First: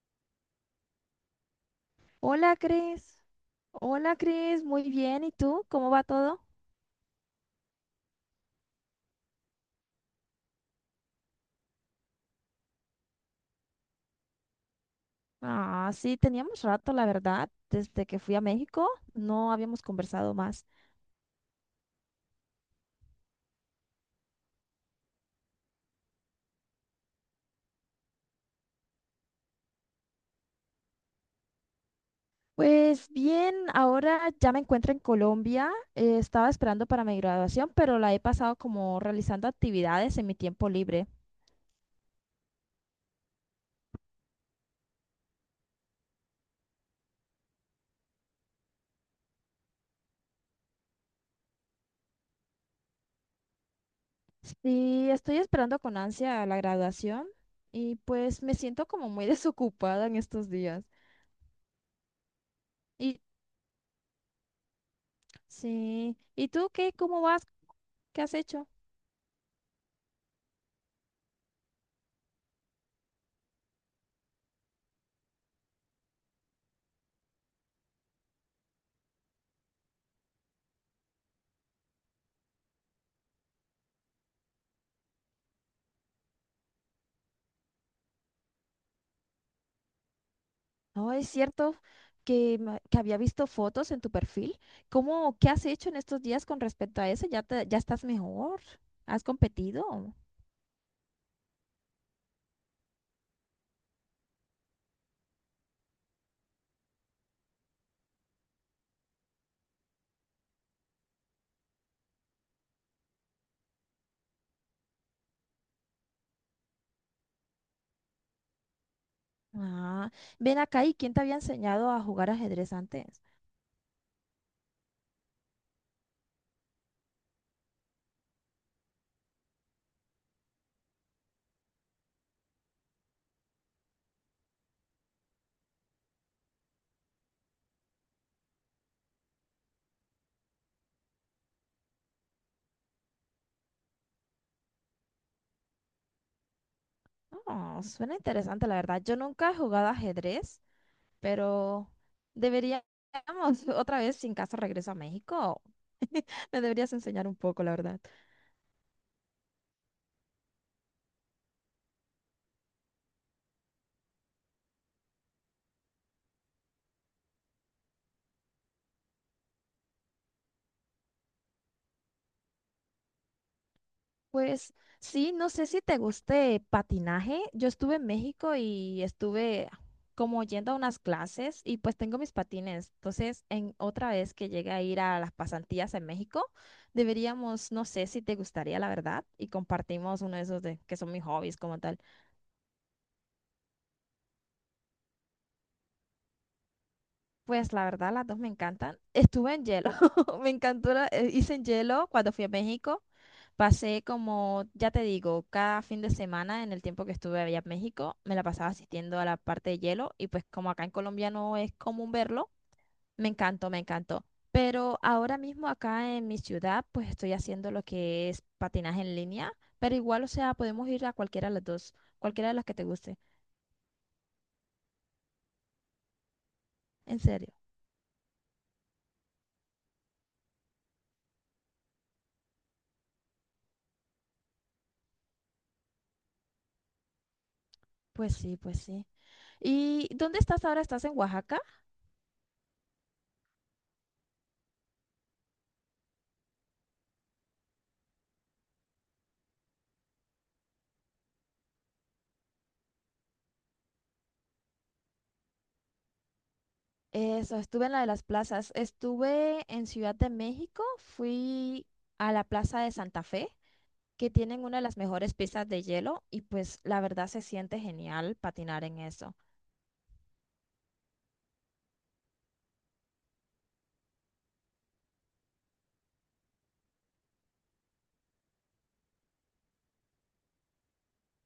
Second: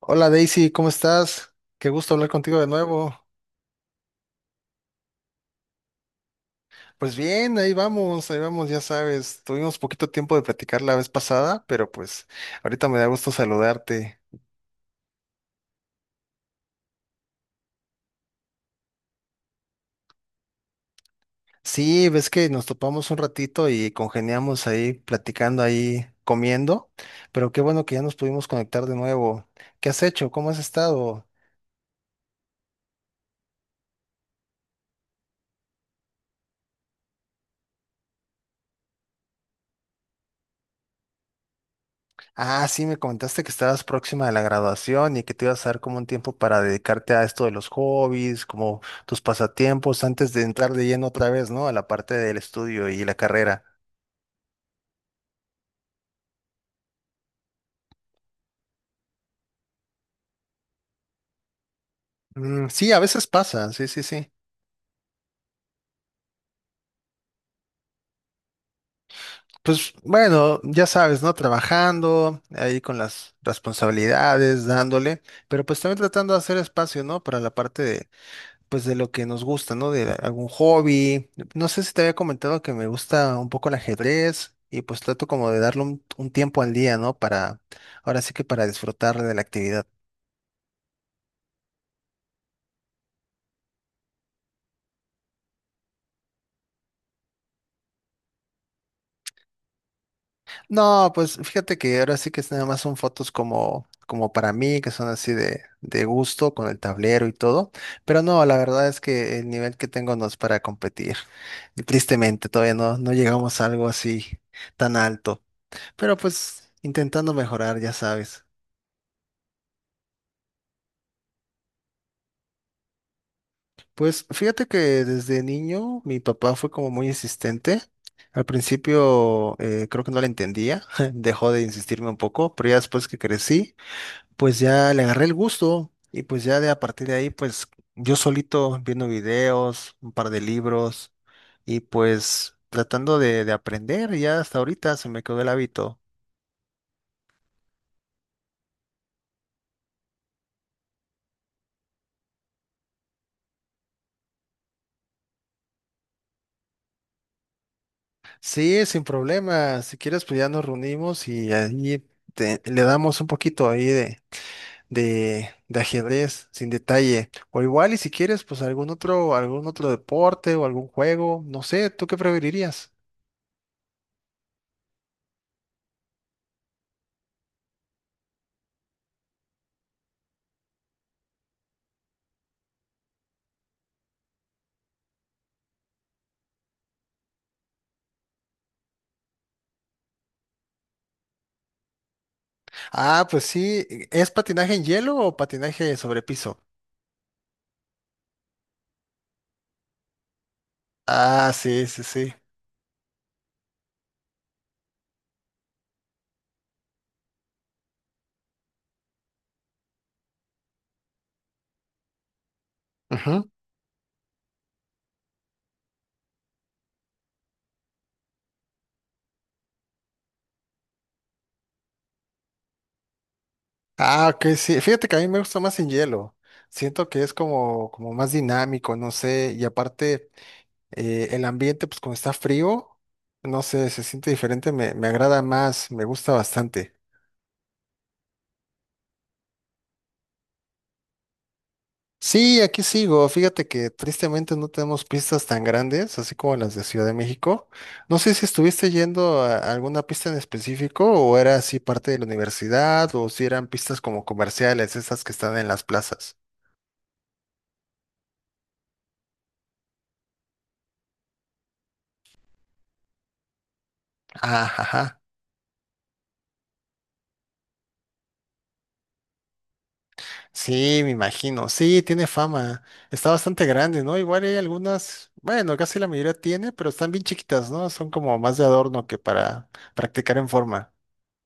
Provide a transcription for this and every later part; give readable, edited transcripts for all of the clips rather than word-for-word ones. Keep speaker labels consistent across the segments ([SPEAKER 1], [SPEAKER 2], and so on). [SPEAKER 1] Hola Daisy, ¿cómo estás? Qué gusto hablar
[SPEAKER 2] Hola,
[SPEAKER 1] contigo de nuevo.
[SPEAKER 2] Cris. Hola, Cris. Muy bien. ¿Y tú? ¿Cómo va todo?
[SPEAKER 1] Pues bien, ahí vamos, ya sabes, tuvimos poquito tiempo de platicar la vez pasada, pero pues ahorita me da gusto saludarte.
[SPEAKER 2] Ah, sí, teníamos rato, la verdad. Desde que fui a México, no habíamos conversado más.
[SPEAKER 1] Sí, ves que nos topamos un ratito y congeniamos ahí platicando ahí, comiendo, pero qué bueno que ya nos pudimos conectar de nuevo. ¿Qué has hecho? ¿Cómo has estado?
[SPEAKER 2] Pues bien, ahora ya me encuentro en Colombia. Estaba esperando para mi graduación, pero la he pasado como realizando actividades en mi tiempo libre.
[SPEAKER 1] Ah, sí, me comentaste que estabas próxima de la graduación y que te ibas a dar como un tiempo para dedicarte a esto de los hobbies, como tus pasatiempos, antes de entrar de lleno otra vez, ¿no? A la parte del estudio y la carrera.
[SPEAKER 2] Sí, estoy esperando con ansia la graduación y pues me siento como muy desocupada en estos días.
[SPEAKER 1] Mm, sí, a
[SPEAKER 2] Y
[SPEAKER 1] veces pasa, sí, sí, sí.
[SPEAKER 2] sí, ¿y tú qué? ¿Cómo vas? ¿Qué has hecho?
[SPEAKER 1] Pues bueno, ya sabes, ¿no? Trabajando ahí con las responsabilidades, dándole, pero pues también tratando de hacer espacio, ¿no? Para la parte pues de lo que nos gusta, ¿no? De algún hobby. No sé si te había comentado que me gusta un poco el ajedrez y pues trato como de darle un tiempo al día, ¿no? Para, ahora sí que para disfrutar de la actividad.
[SPEAKER 2] No, es cierto que había visto fotos en tu perfil. ¿Cómo, qué has hecho en estos días con respecto a eso? ¿Ya estás mejor? ¿Has competido?
[SPEAKER 1] No, pues fíjate que ahora sí que es nada más son fotos como, como para mí, que son así de gusto, con el tablero y todo. Pero no, la verdad es que el nivel que tengo no es para competir. Y tristemente, todavía no, no llegamos a algo así tan alto. Pero pues intentando mejorar, ya sabes.
[SPEAKER 2] Ah, ven acá, ¿y quién te había enseñado a jugar ajedrez antes?
[SPEAKER 1] Pues fíjate que desde niño mi papá fue como muy insistente. Al principio creo que no le entendía, dejó de insistirme un poco, pero ya después que crecí, pues ya le agarré el gusto y pues ya de a partir de ahí, pues yo solito viendo videos, un par de libros y pues tratando de aprender, y ya hasta ahorita se me quedó el hábito.
[SPEAKER 2] Oh, suena interesante, la verdad. Yo nunca he jugado ajedrez, pero deberíamos otra vez, sin caso regreso a México. Me deberías enseñar un poco, la verdad.
[SPEAKER 1] Sí, sin problema, si quieres pues ya nos reunimos y ahí te- le damos un poquito ahí de ajedrez, sin detalle. O igual, y si quieres, pues algún otro deporte o algún juego, no sé, ¿tú qué preferirías?
[SPEAKER 2] Pues sí, no sé si te guste patinaje. Yo estuve en México y estuve como yendo a unas clases y pues tengo mis patines. Entonces, en otra vez que llegue a ir a las pasantías en México, deberíamos, no sé si te gustaría, la verdad, y compartimos uno de esos, de que son mis hobbies como tal.
[SPEAKER 1] Ah, pues sí, ¿es patinaje en hielo o patinaje sobre piso?
[SPEAKER 2] Pues la verdad, las dos me encantan. Estuve en hielo. Me encantó,
[SPEAKER 1] Ah,
[SPEAKER 2] hice en
[SPEAKER 1] sí, sí,
[SPEAKER 2] hielo cuando
[SPEAKER 1] sí.
[SPEAKER 2] fui a México. Pasé como, ya te digo, cada fin de semana en el tiempo que estuve allá en México, me la pasaba asistiendo a la parte de hielo y pues como acá en Colombia no es común verlo, me
[SPEAKER 1] Ujú.
[SPEAKER 2] encantó, me encantó. Pero ahora mismo acá en mi ciudad, pues estoy haciendo lo que es patinaje en línea, pero igual, o sea, podemos ir a cualquiera de las dos, cualquiera de las que te guste,
[SPEAKER 1] Ah, ok, sí. Fíjate que a mí me gusta más en hielo. Siento
[SPEAKER 2] en
[SPEAKER 1] que es
[SPEAKER 2] serio.
[SPEAKER 1] como, como más dinámico, no sé. Y aparte, el ambiente, pues como está frío, no sé, se siente diferente, me agrada más, me gusta bastante.
[SPEAKER 2] Pues sí, pues sí. ¿Y dónde estás ahora? ¿Estás en Oaxaca?
[SPEAKER 1] Sí, aquí sigo. Fíjate que tristemente no tenemos pistas tan grandes, así como las de Ciudad de México. No sé si estuviste yendo a alguna pista en específico o era así parte de la universidad o si eran pistas como comerciales, esas que están en las plazas.
[SPEAKER 2] Eso, estuve en la de las plazas. Estuve en Ciudad de México, fui a la Plaza de Santa Fe, que tienen
[SPEAKER 1] Ah,
[SPEAKER 2] una de las
[SPEAKER 1] ajá.
[SPEAKER 2] mejores pistas de hielo y pues la verdad se siente genial patinar en eso.
[SPEAKER 1] Sí, me imagino. Sí, tiene fama. Está bastante grande, ¿no? Igual hay algunas, bueno, casi la mayoría tiene, pero están bien chiquitas, ¿no? Son como más de adorno que para practicar en forma.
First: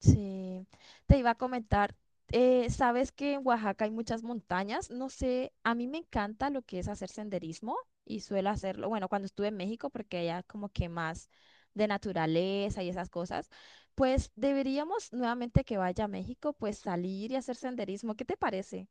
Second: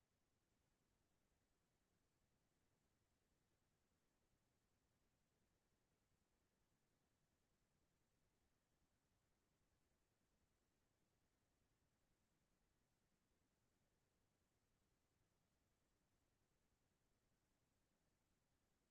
[SPEAKER 2] Sí, te iba a comentar, sabes que en Oaxaca hay muchas montañas, no sé, a mí me encanta lo que es hacer senderismo y suelo hacerlo, bueno, cuando estuve en México, porque allá como que más de naturaleza y esas cosas, pues deberíamos nuevamente que vaya a México, pues salir y hacer senderismo, ¿qué te parece?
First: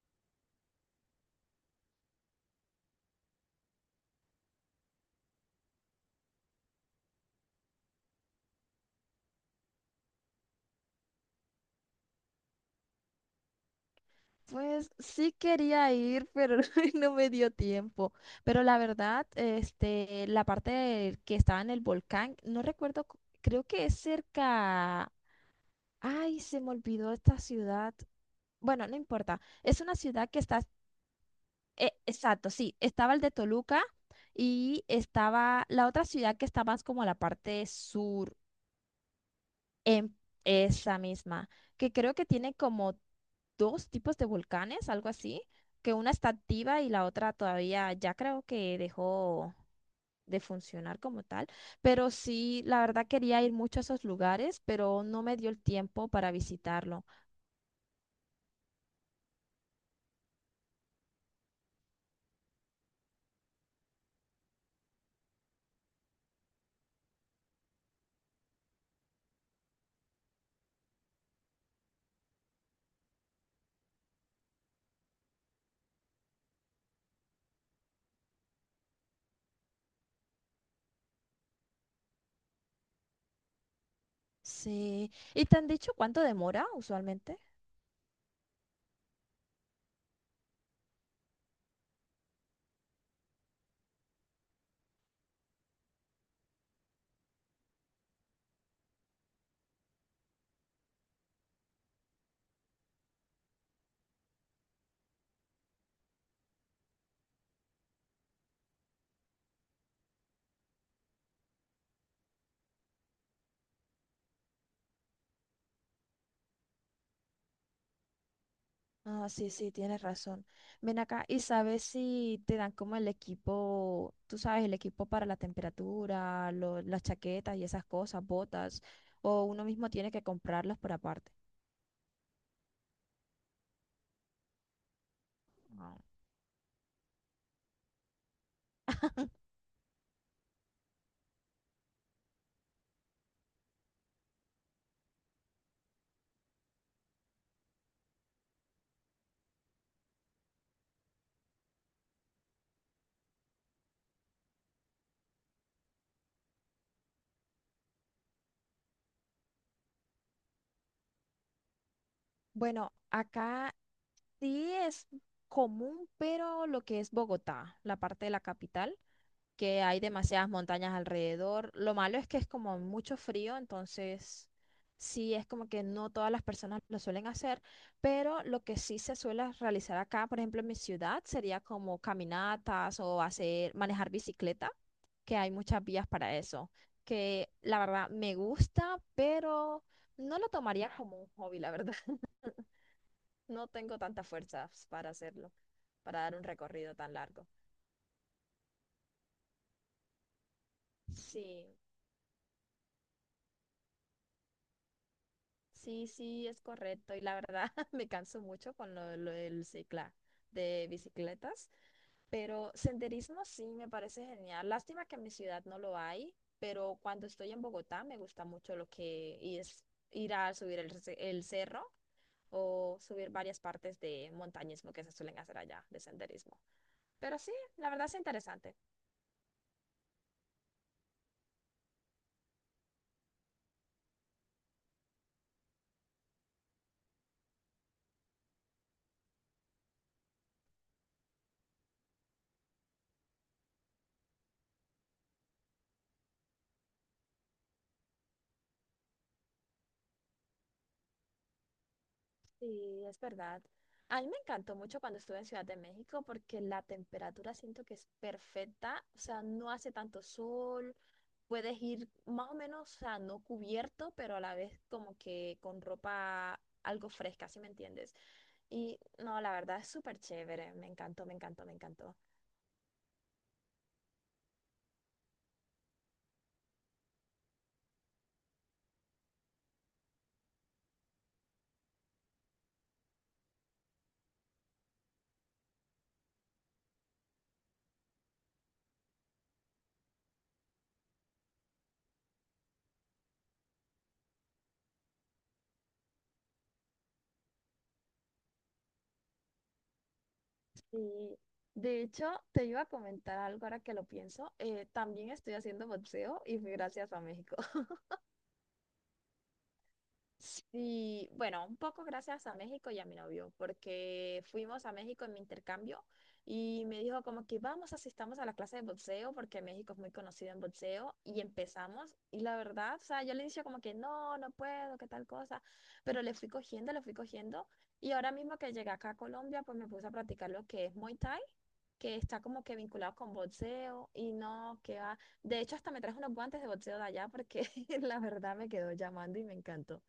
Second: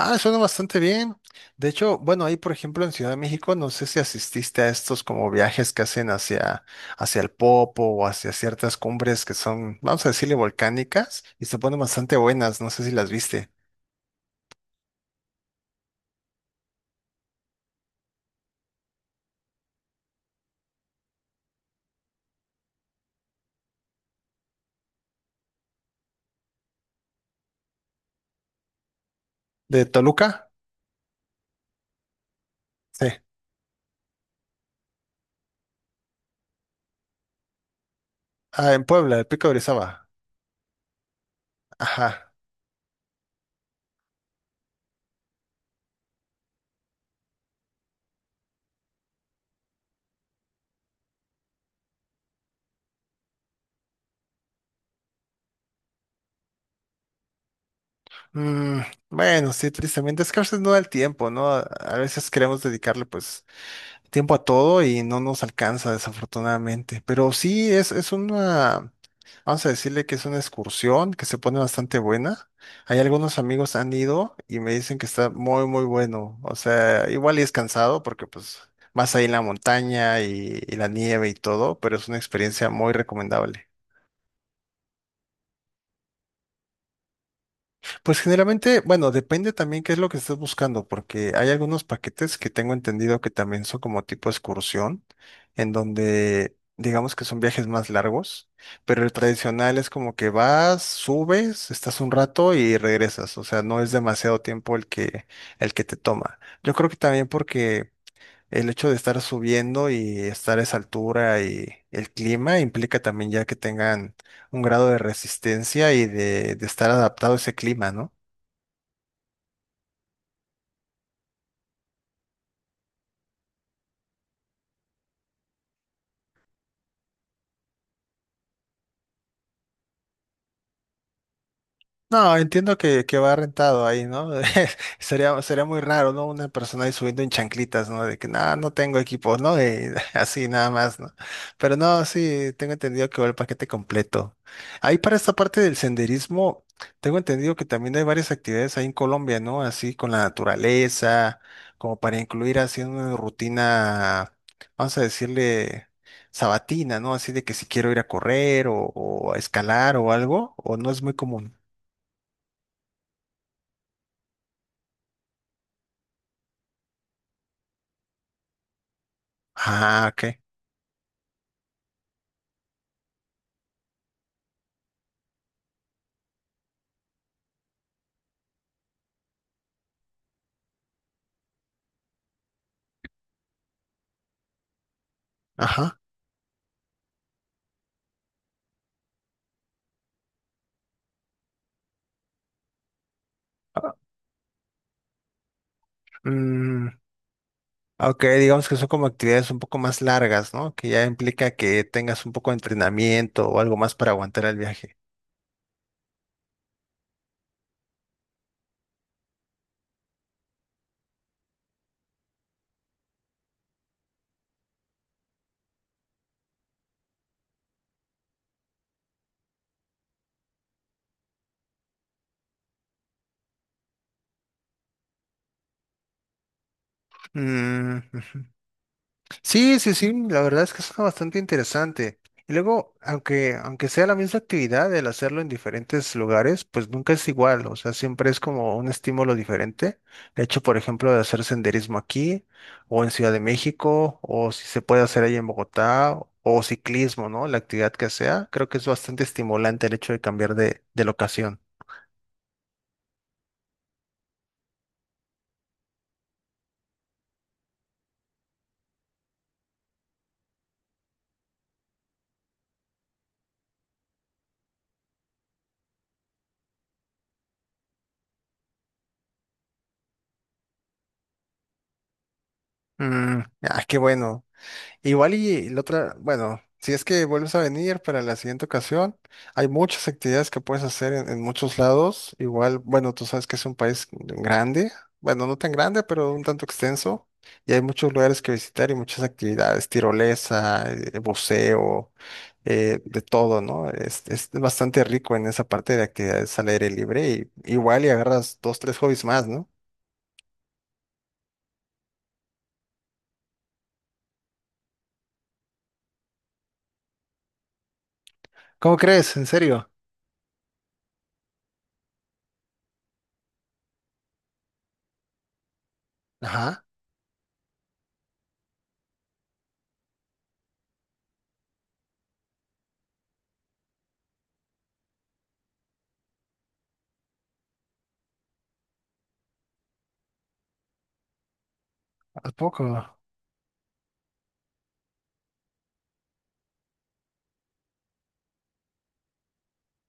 [SPEAKER 1] Ah, suena bastante bien. De hecho, bueno, ahí por ejemplo en Ciudad de México, no sé si asististe a estos como viajes que hacen hacia, hacia el Popo o hacia ciertas cumbres que son, vamos a decirle, volcánicas y se ponen bastante buenas, no sé si las viste.
[SPEAKER 2] Pues sí quería ir, pero no me dio tiempo. Pero la verdad, la parte que estaba en el volcán, no recuerdo, creo que es cerca. Ay, se me olvidó esta ciudad. Bueno, no importa. Es
[SPEAKER 1] ¿De
[SPEAKER 2] una ciudad que
[SPEAKER 1] Toluca?
[SPEAKER 2] está, exacto, sí,
[SPEAKER 1] Sí.
[SPEAKER 2] estaba el de Toluca y estaba la otra ciudad que está más como a la parte sur,
[SPEAKER 1] Ah, en Puebla, el Pico de Orizaba.
[SPEAKER 2] en esa misma, que creo que
[SPEAKER 1] Ajá.
[SPEAKER 2] tiene como dos tipos de volcanes, algo así, que una está activa y la otra todavía ya creo que dejó de funcionar como tal, pero sí, la verdad quería ir mucho a esos lugares, pero no me dio el tiempo para visitarlo.
[SPEAKER 1] Mm, bueno, sí, tristemente, es que a veces no da el tiempo, ¿no? A veces queremos dedicarle pues tiempo a todo y no nos alcanza, desafortunadamente. Pero sí, es una... Vamos a decirle que es una excursión que se pone bastante buena. Hay algunos amigos han ido y me dicen que está muy, muy bueno. O sea, igual y es cansado porque pues más ahí en la montaña y la nieve y todo, pero es una experiencia muy recomendable.
[SPEAKER 2] Sí. ¿Y te han dicho cuánto demora usualmente?
[SPEAKER 1] Pues generalmente, bueno, depende también qué es lo que estés buscando, porque hay algunos paquetes que tengo entendido que también son como tipo excursión, en donde digamos que son viajes más largos, pero el tradicional es como que vas, subes, estás un rato y regresas, o sea, no es demasiado tiempo el que te toma. Yo creo que también porque el hecho de estar subiendo y estar a esa altura y el clima implica también ya que tengan un grado de resistencia y de estar adaptado a ese clima, ¿no?
[SPEAKER 2] Ah, sí, sí, tienes razón. Ven acá y sabes si te dan como el equipo, tú sabes, el equipo para la temperatura, las chaquetas y esas cosas, botas, o uno mismo tiene que comprarlas por aparte.
[SPEAKER 1] No, entiendo que va rentado ahí, ¿no? Sería, sería muy
[SPEAKER 2] Ah.
[SPEAKER 1] raro, ¿no? Una persona ahí subiendo en chanclitas, ¿no? De que nada, no tengo equipo, ¿no? Y así nada más, ¿no? Pero no, sí, tengo entendido que va el paquete completo. Ahí para esta parte del senderismo, tengo entendido que también hay varias actividades ahí en Colombia, ¿no? Así con la naturaleza, como para incluir así una rutina, vamos a decirle, sabatina, ¿no? Así de que si quiero ir a correr o a escalar o algo, o no es muy común.
[SPEAKER 2] Bueno, acá sí es común, pero lo que es Bogotá, la parte de la capital, que hay
[SPEAKER 1] Ah, ok.
[SPEAKER 2] demasiadas montañas alrededor. Lo malo es que es como mucho frío, entonces sí es como que no todas las personas lo suelen hacer, pero lo que sí se suele realizar acá, por ejemplo, en mi ciudad, sería como caminatas o hacer, manejar bicicleta, que hay muchas
[SPEAKER 1] Ajá.
[SPEAKER 2] vías para eso, que la verdad me gusta, pero no lo tomaría como un hobby, la verdad. No
[SPEAKER 1] Ah,
[SPEAKER 2] tengo tantas fuerzas para hacerlo, para dar un
[SPEAKER 1] mm,
[SPEAKER 2] recorrido tan largo.
[SPEAKER 1] ok, digamos que son como actividades un poco más largas, ¿no? Que ya implica
[SPEAKER 2] Sí.
[SPEAKER 1] que tengas un poco de entrenamiento o algo más para aguantar el viaje.
[SPEAKER 2] Sí, sí, es correcto. Y la verdad me canso mucho con lo del cicla de bicicletas, pero senderismo sí me parece genial. Lástima que en mi ciudad no lo hay, pero cuando estoy en Bogotá me gusta mucho lo que es ir a subir el, el cerro o subir varias partes de montañismo que se suelen hacer allá, de senderismo. Pero sí, la
[SPEAKER 1] Mm,
[SPEAKER 2] verdad es
[SPEAKER 1] ujú.
[SPEAKER 2] interesante.
[SPEAKER 1] Sí, sí, sí, la verdad es que es bastante interesante. Y luego, aunque sea la misma actividad, el hacerlo en diferentes lugares, pues nunca es igual, o sea, siempre es como un estímulo diferente. El hecho, por ejemplo, de hacer senderismo aquí, o en Ciudad de México, o si se puede hacer ahí en Bogotá, o ciclismo, ¿no? La actividad que sea, creo que es bastante estimulante el hecho de cambiar de locación.
[SPEAKER 2] Sí, es verdad. A mí me encantó mucho cuando estuve en Ciudad de México porque la temperatura siento que es perfecta, o sea, no hace tanto sol, puedes ir más o menos, o sea, no cubierto, pero a la vez como que con ropa algo fresca, ¿si me entiendes? Y no, la verdad es súper chévere, me encantó, me encantó, me encantó.
[SPEAKER 1] Mm, ah, qué bueno. Igual y la otra, bueno, si es que vuelves a venir para la siguiente ocasión, hay muchas actividades que puedes hacer en muchos lados. Igual, bueno, tú sabes que es un país grande, bueno, no tan grande, pero un tanto extenso. Y hay muchos lugares que visitar y muchas actividades, tirolesa, buceo, de todo, ¿no? Es bastante rico en esa parte de actividades al aire libre y igual y agarras dos, tres hobbies más, ¿no?
[SPEAKER 2] Sí, de hecho, te iba a comentar algo ahora que lo pienso, también estoy haciendo boxeo y fue gracias a México.
[SPEAKER 1] ¿Cómo crees? ¿En serio?
[SPEAKER 2] Sí, bueno, un poco gracias a México y a mi novio, porque fuimos a México en mi intercambio
[SPEAKER 1] Ajá,
[SPEAKER 2] y me dijo como que vamos, asistamos a la clase de boxeo, porque México es muy conocido en boxeo, y empezamos, y la verdad, o sea, yo le decía como que no, no puedo, qué tal cosa, pero le fui cogiendo, y ahora mismo que llegué acá a Colombia, pues me puse a practicar lo que es Muay Thai, que está
[SPEAKER 1] ¿a
[SPEAKER 2] como que
[SPEAKER 1] poco?
[SPEAKER 2] vinculado con boxeo, y no, que va, de hecho hasta me traje unos guantes de boxeo de allá, porque la verdad me quedó llamando y me encantó.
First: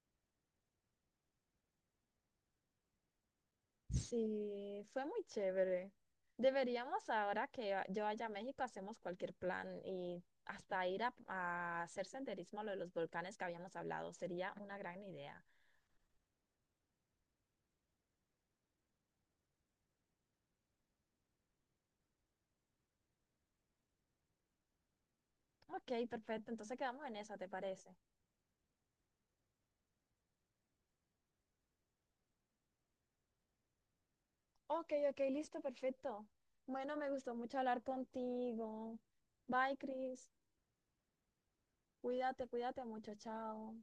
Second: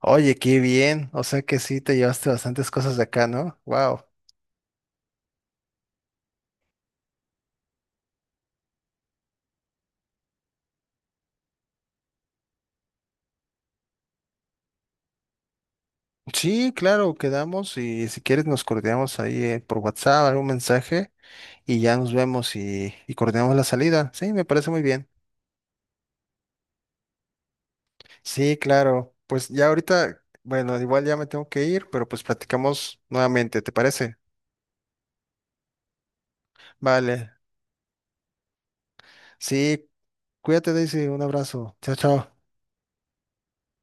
[SPEAKER 1] Oye, qué bien. O sea que sí te llevaste bastantes cosas de acá, ¿no? Wow.
[SPEAKER 2] Sí, fue muy chévere. Deberíamos ahora que yo vaya a México, hacemos cualquier plan y hasta ir a hacer senderismo a lo de los volcanes que habíamos hablado. Sería una gran idea.
[SPEAKER 1] Sí, claro, quedamos y si quieres nos coordinamos ahí por WhatsApp, algún mensaje y ya nos vemos y coordinamos la salida. Sí, me parece muy bien.
[SPEAKER 2] Ok, perfecto. Entonces quedamos en eso, ¿te parece?
[SPEAKER 1] Sí, claro. Pues ya ahorita, bueno, igual ya me tengo que ir, pero pues platicamos nuevamente, ¿te parece?
[SPEAKER 2] Ok, ok, listo, perfecto. Bueno, me gustó
[SPEAKER 1] Vale.
[SPEAKER 2] mucho hablar contigo. Bye,
[SPEAKER 1] Sí,
[SPEAKER 2] Chris.
[SPEAKER 1] cuídate, Daisy. Un abrazo. Chao, chao.
[SPEAKER 2] Cuídate, cuídate mucho. Chao.